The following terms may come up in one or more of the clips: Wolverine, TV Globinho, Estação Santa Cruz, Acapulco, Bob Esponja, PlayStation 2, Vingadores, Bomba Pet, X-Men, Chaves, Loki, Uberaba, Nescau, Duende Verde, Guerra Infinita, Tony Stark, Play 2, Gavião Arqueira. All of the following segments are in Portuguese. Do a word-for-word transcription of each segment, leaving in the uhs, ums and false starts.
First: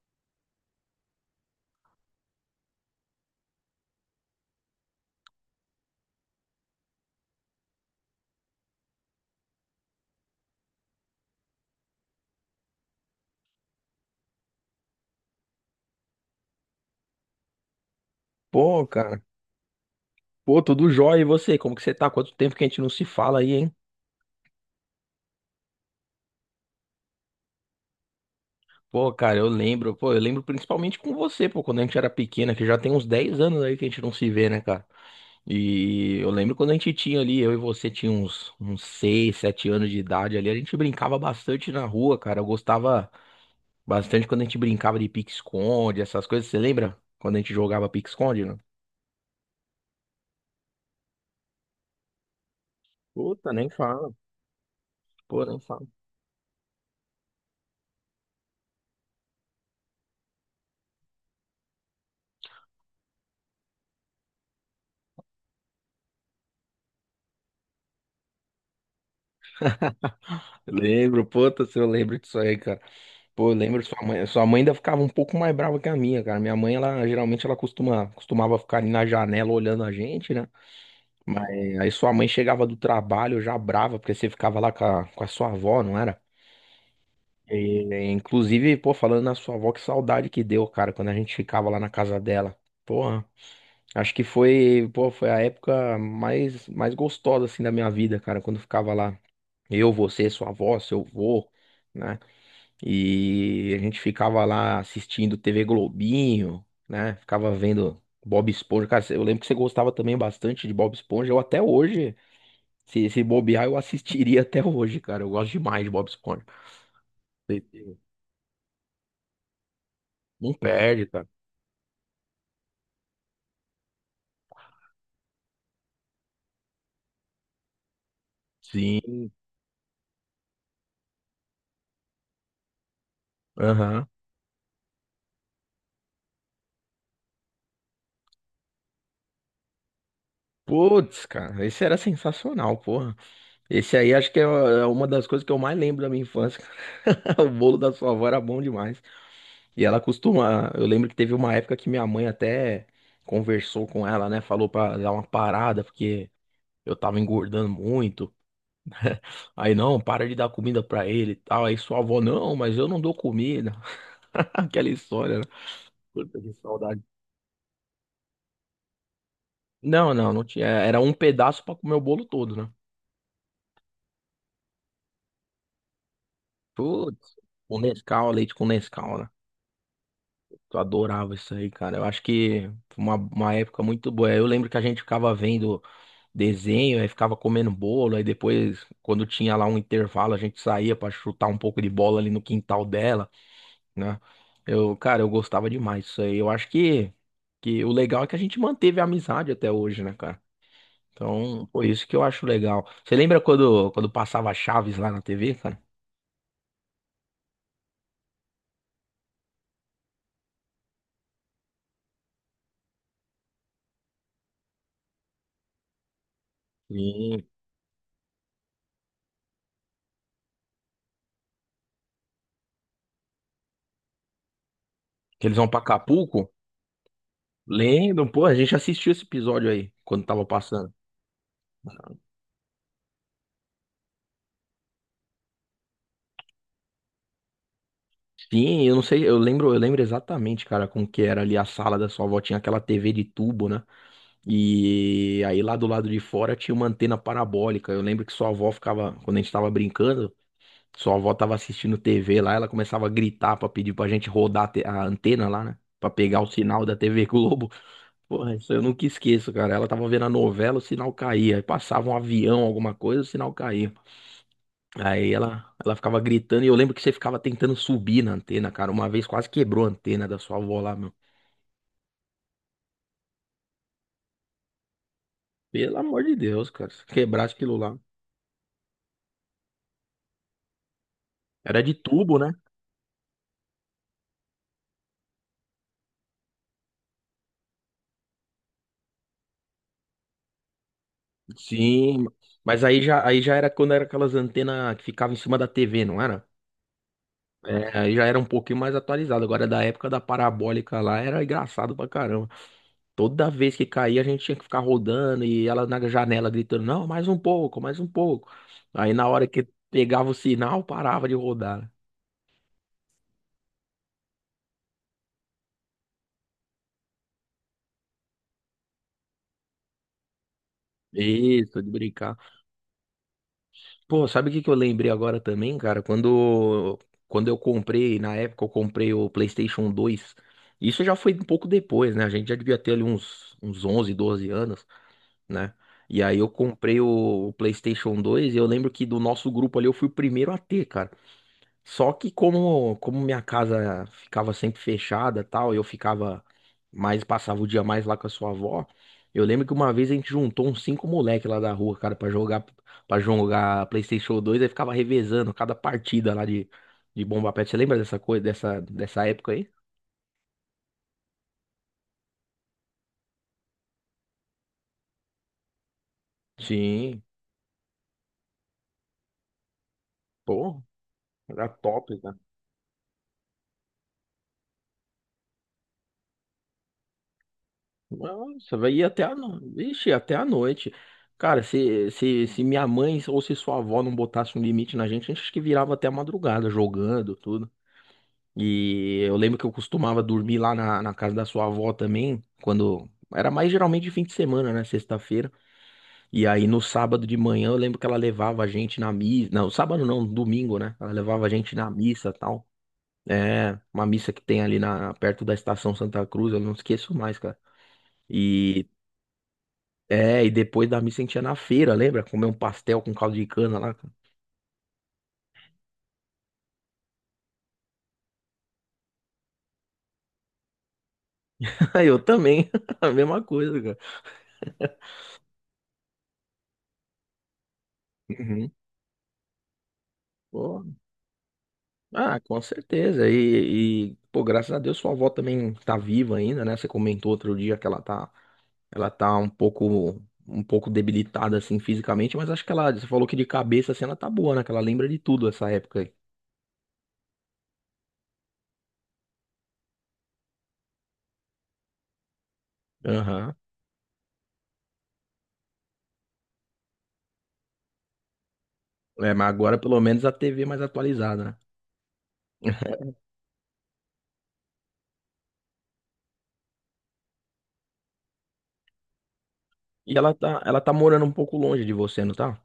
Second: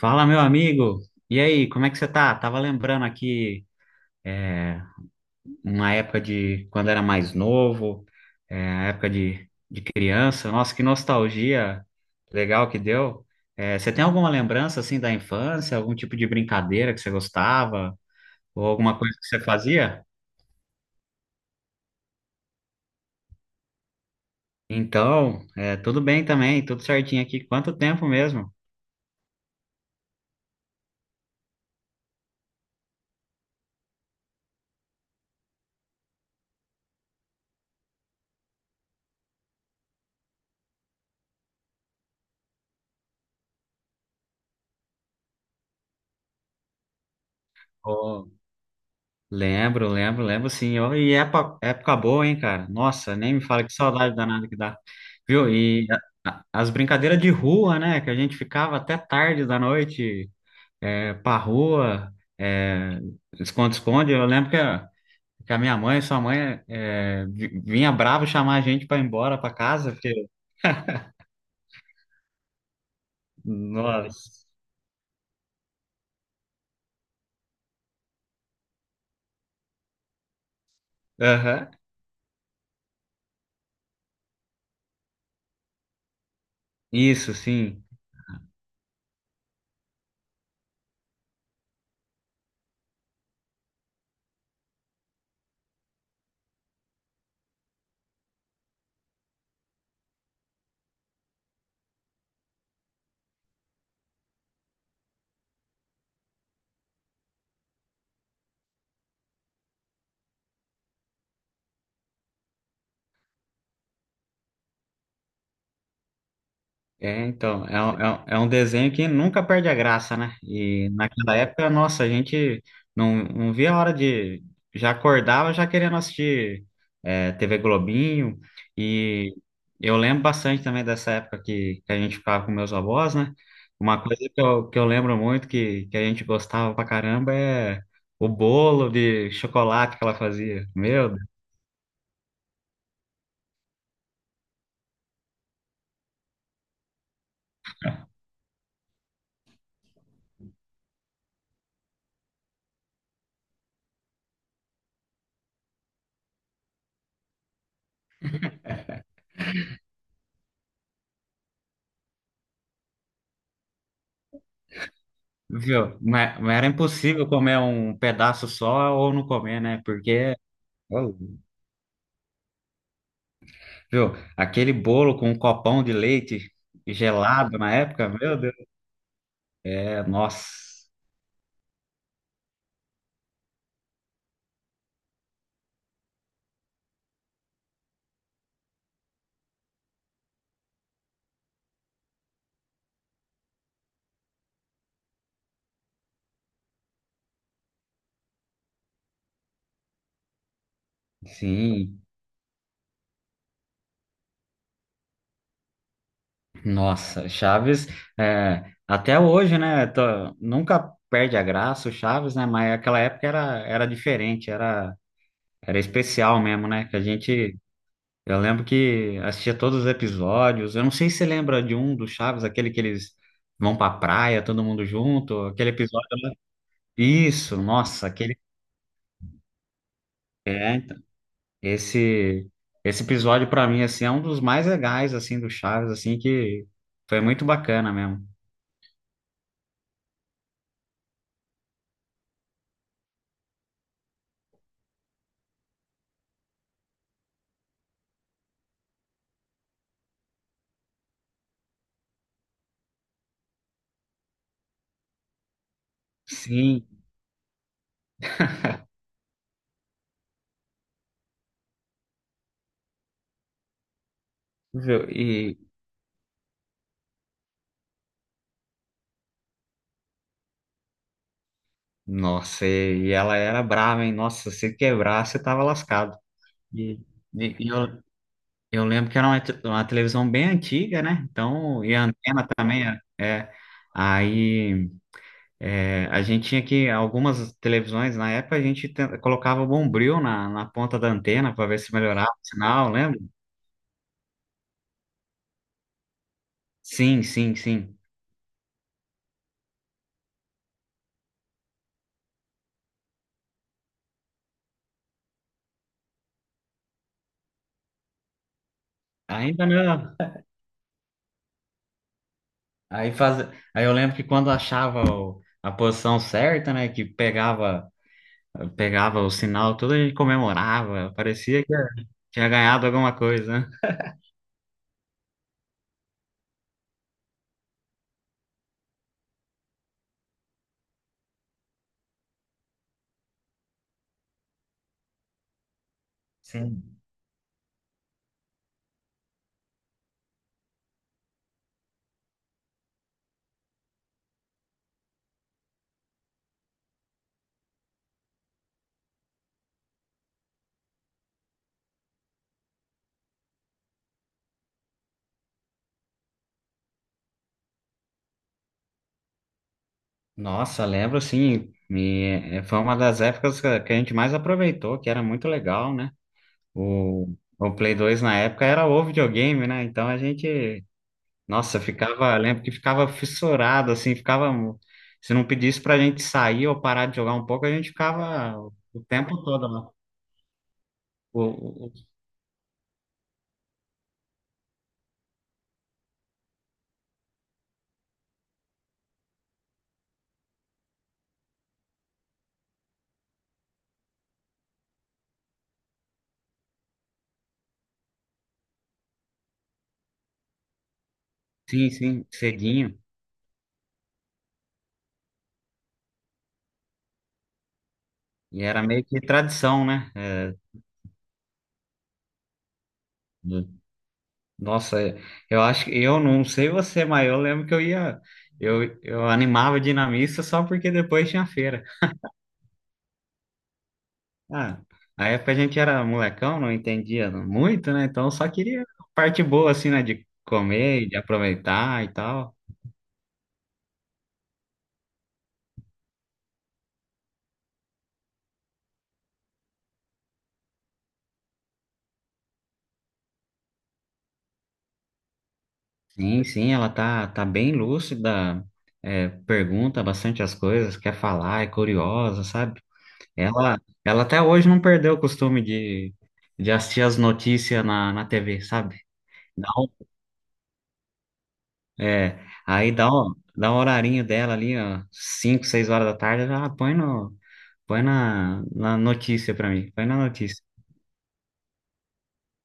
Fala, meu amigo. E aí, como é que você tá? Tava lembrando aqui uma época de quando era mais novo, é, a época de, de criança. Nossa, que nostalgia legal que deu. É, você tem alguma lembrança assim da infância, algum tipo de brincadeira que você gostava, ou Pô, alguma coisa cara. que você fazia? Pô, tudo jóia. E você? Como que você tá? Quanto tempo que a gente não se fala aí, hein? Então, é, tudo bem também, tudo certinho aqui. Quanto tempo mesmo? Pô, cara, eu lembro. Pô, eu lembro principalmente com você, pô, quando a gente era pequena, que já tem uns dez anos aí que a gente não se vê, né, cara? E eu lembro quando a gente tinha ali, eu e você tinha uns, uns seis, sete anos de idade ali, a gente brincava bastante na rua, cara. Eu gostava bastante quando a gente brincava de pique-esconde, essas coisas. Você lembra? Quando a gente jogava Ô, pique-esconde, né? lembro, lembro, lembro, sim. Ó, e época, época boa, hein, cara? Nossa, nem me Puta, fala, nem que fala. saudade danada que dá. Pô, Viu? nem fala. E a- a- as brincadeiras de rua, né? Que a gente ficava até tarde da noite, é, pra rua, é, esconde-esconde. Eu lembro que a, que a minha mãe, sua mãe, é, vi- vinha brava chamar a gente pra ir embora pra casa, porque. Lembro, puta, se eu lembro disso aí, cara. Pô, eu lembro, sua mãe, sua Nossa. mãe ainda ficava um pouco mais brava que a minha, cara. Minha mãe, ela geralmente ela costuma, costumava ficar ali na janela olhando a gente, né? Aham. Mas aí sua mãe chegava do trabalho já brava, porque você ficava lá com a, com a sua avó, não era? Isso, sim. E, inclusive, pô, falando na sua avó, que saudade que deu, cara, quando a gente ficava lá na casa dela. Porra, acho que foi, pô, foi a época mais, mais gostosa, assim, da minha vida, cara, quando eu ficava lá. Eu, você, sua avó, seu avô, né? E a gente ficava lá assistindo T V Globinho, né? Ficava vendo Bob Esponja. Cara, eu lembro que você gostava também bastante de Bob Esponja. Eu até hoje, se, se bobear, eu assistiria até hoje, cara. Eu gosto demais de Bob Esponja. É, então, é, um- é, um é um desenho que nunca perde a graça, né? Não E perde, cara. naquela época, nossa, a gente não, não via a hora de. Já acordava já querendo assistir, é, T V Globinho. Sim. E eu lembro bastante também dessa época que, que a gente ficava com meus avós, né? Uma Aham. coisa que eu, que eu lembro muito, que, que a gente gostava pra caramba, é o bolo de chocolate que ela fazia. Meu Deus, Putz, cara, esse era sensacional, porra. Esse aí acho que é é uma das coisas que eu mais lembro da minha infância. Cara. O bolo da sua avó era bom demais. E ela costuma. Eu lembro que teve uma época que minha mãe até conversou com ela, né? Falou pra dar uma parada, porque eu tava engordando muito. Aí, não, para de dar comida pra ele e tal. Aí sua avó, não, mas eu não dou comida. Aquela história, né? viu? Puta Mas, que mas era saudade. impossível comer um pedaço só ou não comer, né? Não, não, Porque. não tinha. Era um pedaço pra comer o bolo todo, né? Viu? Aquele bolo com um copão de leite Putz, gelado na com época, Nescau, meu leite Deus. com Nescau, né? É, nossa, Eu adorava isso aí, cara. Eu acho que foi uma, uma época muito boa. Eu lembro que a gente ficava vendo desenho, aí ficava comendo bolo, aí depois, quando tinha lá um intervalo, a gente saía pra chutar um pouco de bola ali no quintal dela, né? Eu, cara, eu gostava demais disso aí. Eu acho que, que o legal é que a gente manteve a amizade até hoje, né, cara? Então, por sim, isso que eu acho legal. Você lembra quando, quando passava Chaves lá na T V, cara? nossa. Chaves, é, até hoje, né? Tô- nunca perde a graça o Chaves, né? Mas aquela época era, era diferente, era, era especial mesmo, né? Que a Sim. gente. Eu lembro que assistia todos os episódios. Eu não sei se você lembra de um do Chaves, aquele que eles vão pra praia, todo mundo junto, Que eles vão aquele pra episódio lá. Acapulco? Isso, nossa, Lembram, aquele. pô, a gente assistiu esse episódio aí, quando tava É. passando. Esse esse episódio pra mim, assim, é um dos mais legais assim do Chaves, assim que foi muito bacana mesmo. Sim, eu não sei, eu lembro, eu lembro exatamente, cara, como que era ali a sala da sua avó, tinha aquela T V de tubo, né? E aí lá do lado de fora tinha uma antena parabólica. Eu lembro que sua avó ficava, quando a gente tava brincando, sua avó tava assistindo T V lá, ela começava a gritar pra pedir pra gente rodar a te- a antena lá, né? Pra pegar o Sim, sinal da T V Globo. Porra, isso eu nunca esqueço, cara. Ela tava vendo a novela, o sinal caía. Aí passava um avião, alguma coisa, o sinal caía. viu? Aí E ela, ela ficava gritando e eu lembro que você ficava tentando subir na antena, cara. Uma vez quase quebrou a antena da sua avó lá, meu. nossa, e, e ela era brava, hein? Nossa, se quebrar, você tava Pelo lascado. amor de Deus, cara. E, Se quebrasse e- e aquilo lá. eu, eu lembro que era uma, te- uma televisão bem antiga, né? Era Então, de e a tubo, antena né? também, é. é. aí, é, a gente tinha que, algumas televisões na época a gente ten- colocava bombril na, na ponta da antena para ver se Sim, melhorava o mas sinal, aí lembra? já, aí já era quando era aquelas antenas que ficavam em cima da T V, não era? Sim, sim, É, sim. aí já era um pouquinho mais atualizado. Agora, da época da parabólica lá, era engraçado pra caramba. Toda vez que caía, a gente tinha que ficar rodando e ela na janela gritando: Não, mais um pouco, mais um pouco. Aí, na hora Ainda que não. pegava o sinal, parava de rodar, né? Aí, faz... aí eu lembro que quando achava o- a posição certa, né, que pegava, pegava, o sinal, tudo, a gente comemorava, parecia que Isso, de brincar. tinha ganhado alguma coisa, né? Pô, sabe o que que eu lembrei agora também, cara? Quando, quando eu comprei, na época eu comprei o PlayStation dois. Isso já foi um pouco depois, né? A gente já devia ter ali uns, uns onze, doze anos, né? E aí eu Sim. comprei o, o PlayStation dois e eu lembro que do nosso grupo ali eu fui o primeiro a ter, cara. Só que como, como minha casa ficava sempre fechada, tal, eu ficava mais passava o dia mais lá com a sua avó. Eu lembro que uma vez a gente juntou uns cinco moleque lá da rua, cara, pra jogar para jogar PlayStation dois, aí ficava revezando cada partida lá de de Bomba Pet. Você lembra dessa coisa, dessa dessa época aí? Nossa, lembro, sim, e, eh, foi uma das épocas que a que a gente mais aproveitou, que era muito legal, né? Sim, O, o Play dois na época era o videogame, né? Então a pô, gente. era Nossa, eu top. ficava, eu lembro que ficava fissurado, assim, ficava. Se não pedisse pra gente sair ou parar de jogar um pouco, a gente ficava Nossa, vai ir o até a tempo todo noite. lá. Ixi, até a noite. O, Cara, o- o- se, se, se minha mãe ou se sua avó não botasse um limite na gente, a gente acho que virava até a madrugada jogando, tudo. E eu lembro que eu costumava dormir lá na, na casa da sua avó também, quando. Era mais geralmente de fim de semana, né? Sexta-feira. E aí no sábado de manhã eu lembro que ela levava a gente na missa. Não, sábado não, domingo, né? Ela levava a gente na sim, sim, missa e tal. cedinho. É, uma missa que tem ali na, perto da Estação Santa Cruz, eu não esqueço mais, cara. E era E meio que tradição, né? É, É. e depois da missa a gente ia na feira, lembra? Comer um pastel com caldo de cana lá. Nossa, eu acho que, eu não sei você, mas eu lembro que eu ia, eu, eu animava de ir na missa só porque depois tinha feira. Cara. Eu também, a mesma coisa, cara. Ah, na época a gente era molecão, não entendia muito, né? Então só Uhum. queria a parte boa, assim, né? De Pô, comer, e de aproveitar e ah, tal. com certeza. E, e, pô, graças a Deus sua avó também tá viva ainda, né? Você comentou outro dia que ela tá, ela tá um pouco, um pouco debilitada assim fisicamente, mas acho que ela, você falou que de cabeça assim ela tá boa, né? Que ela lembra de tudo essa época aí. Sim, sim, ela tá, tá bem lúcida, é, pergunta bastante as coisas, quer falar, é curiosa, sabe? Aham. Ela, ela até hoje não perdeu o costume de, de assistir as notícias na, na T V, sabe? É, mas Dá agora pelo um- menos a T V é mais atualizada, né? é, aí dá, um- dá um horarinho dela ali, ó, cinco, seis horas da tarde, ela põe, no, põe na, na notícia pra mim, põe E na ela notícia. tá, ela tá morando um pouco longe de você, não tá?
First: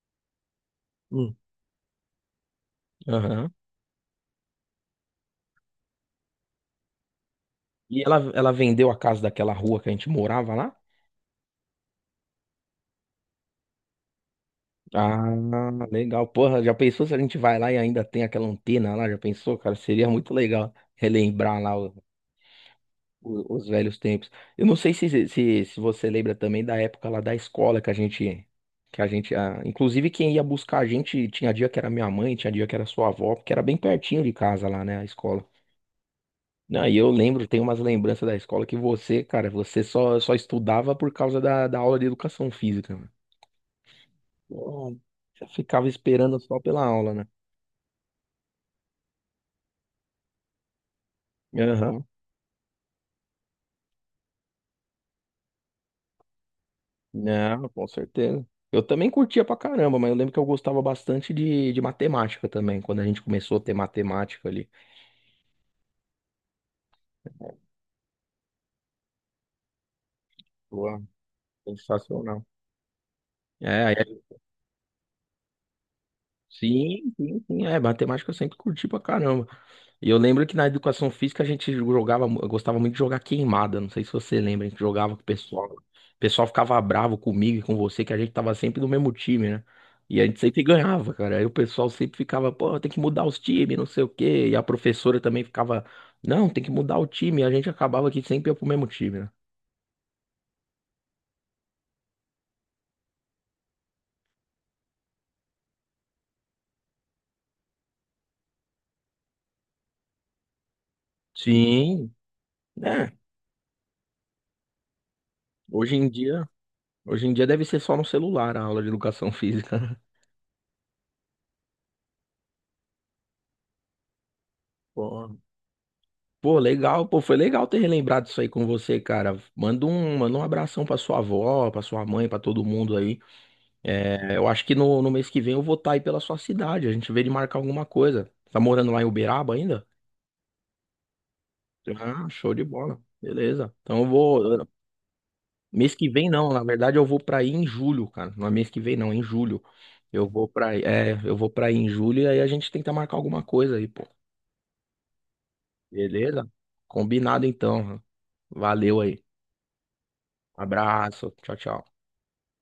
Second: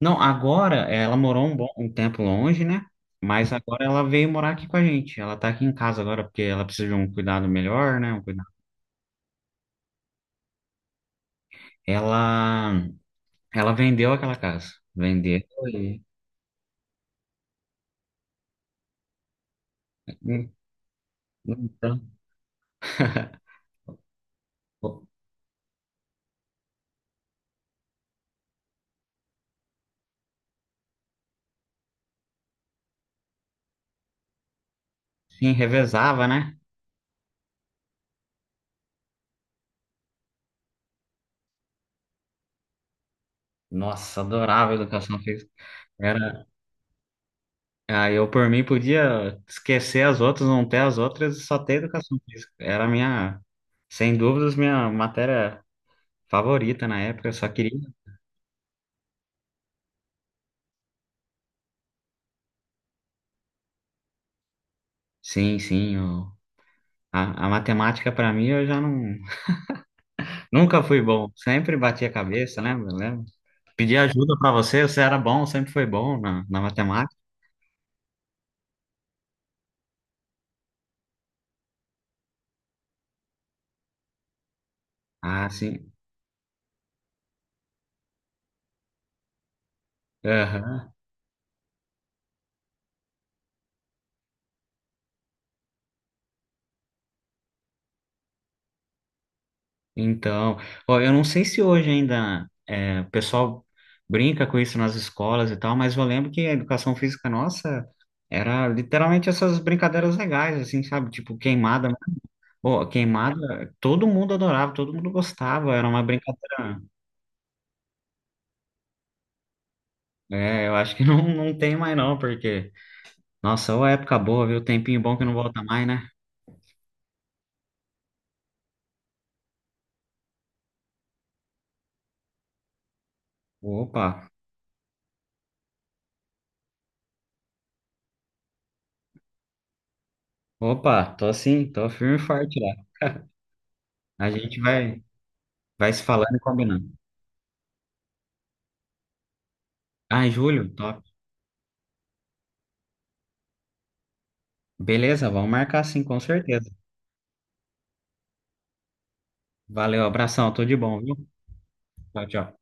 Não, agora eh, ela Hum. morou um bom um tempo longe, né? Aham. Mas agora ela veio morar aqui com a gente. Ela tá aqui em casa agora porque ela precisa de um cuidado melhor, E né? ela, Um cuidado. ela vendeu a casa daquela rua que a gente morava lá? Ela ela vendeu aquela casa. Ah, Vendeu. E legal. Porra, já pensou se a gente vai lá e ainda tem aquela antena lá? Já pensou, cara? Seria muito legal relembrar lá o- então, o- os velhos tempos. Eu não sei se, se, se você lembra também da época lá da escola que a gente, que a gente, ah, inclusive quem ia buscar a gente, tinha dia que era minha mãe, tinha dia que era sua avó, porque era bem pertinho de casa lá, né, a escola. sim, revezava, né? Não, e eu lembro, tem umas lembranças da escola que você, cara, você só, só estudava por causa da, da aula de educação física. Nossa, adorava a Pô, educação já física. ficava esperando Era, só pela aula, né? ah, eu, por mim, podia esquecer as outras, não ter as outras e só ter Aham. educação física. Era a minha, sem dúvidas, minha matéria favorita na época. Eu só Não, queria com certeza. Eu também curtia pra caramba, mas eu lembro que eu gostava bastante de, de matemática também, quando a gente começou a ter matemática ali. Sim, sim. eu- A, a matemática, para mim, eu já não, nunca Pô, fui bom. Sempre bati a sensacional. cabeça, lembra? Lembra? É, Pedi é, ajuda para você, você era bom, sempre foi bom na, na sim, matemática. sim, sim, é, matemática eu sempre curti pra caramba. E eu lembro que na educação física a gente jogava, mu- eu gostava muito de jogar queimada. Não sei se você lembra, a gente jogava com o Ah, pessoal. sim. O pessoal ficava bravo comigo e com você, que a gente tava sempre do mesmo time, né? E a gente sempre Aham. ganhava, cara. Aí o pessoal sempre ficava, pô, tem que mudar os times, não sei o quê. E a professora também ficava, não, tem que mudar o time. E a gente acabava que sempre ia pro mesmo time, né? Então, ó, eu não sei se hoje ainda é, o pessoal brinca com isso nas escolas e tal, mas eu lembro que a educação física nossa era literalmente essas brincadeiras legais, assim, sabe? Tipo queimada. Sim, Pô, né? queimada, todo mundo adorava, todo mundo gostava. Era hoje uma em dia, brincadeira. Hoje em dia deve ser só no celular a aula de educação física. É, eu acho que não, não tem mais não, porque. Nossa, ô, época boa, viu? Tempinho bom que Pô. não volta mais, né? Pô, legal, pô, foi legal ter relembrado isso aí com você, cara. Manda um, manda um abração pra sua avó, pra sua mãe, pra todo mundo aí. Opa, É, eu acho que no, no mês que vem eu vou estar aí pela sua cidade. A gente vê de marcar alguma coisa. Tá morando lá em Uberaba ainda? opa, tô assim, tô firme e Ah, show forte de lá. bola. Beleza. Então eu A gente vou. vai, vai Mês se que vem falando e não, na combinando. verdade eu vou pra aí em julho, cara. Não é mês que vem não, é em julho. Eu Ah, vou pra Júlio, aí, top. é, eu vou pra aí em julho e aí a gente tenta marcar alguma coisa aí, pô. Beleza, vamos marcar, sim, com Beleza? certeza. Combinado então. Valeu aí. Valeu, abração, tudo de bom, viu? Abraço. Tchau, tchau. Tchau, tchau.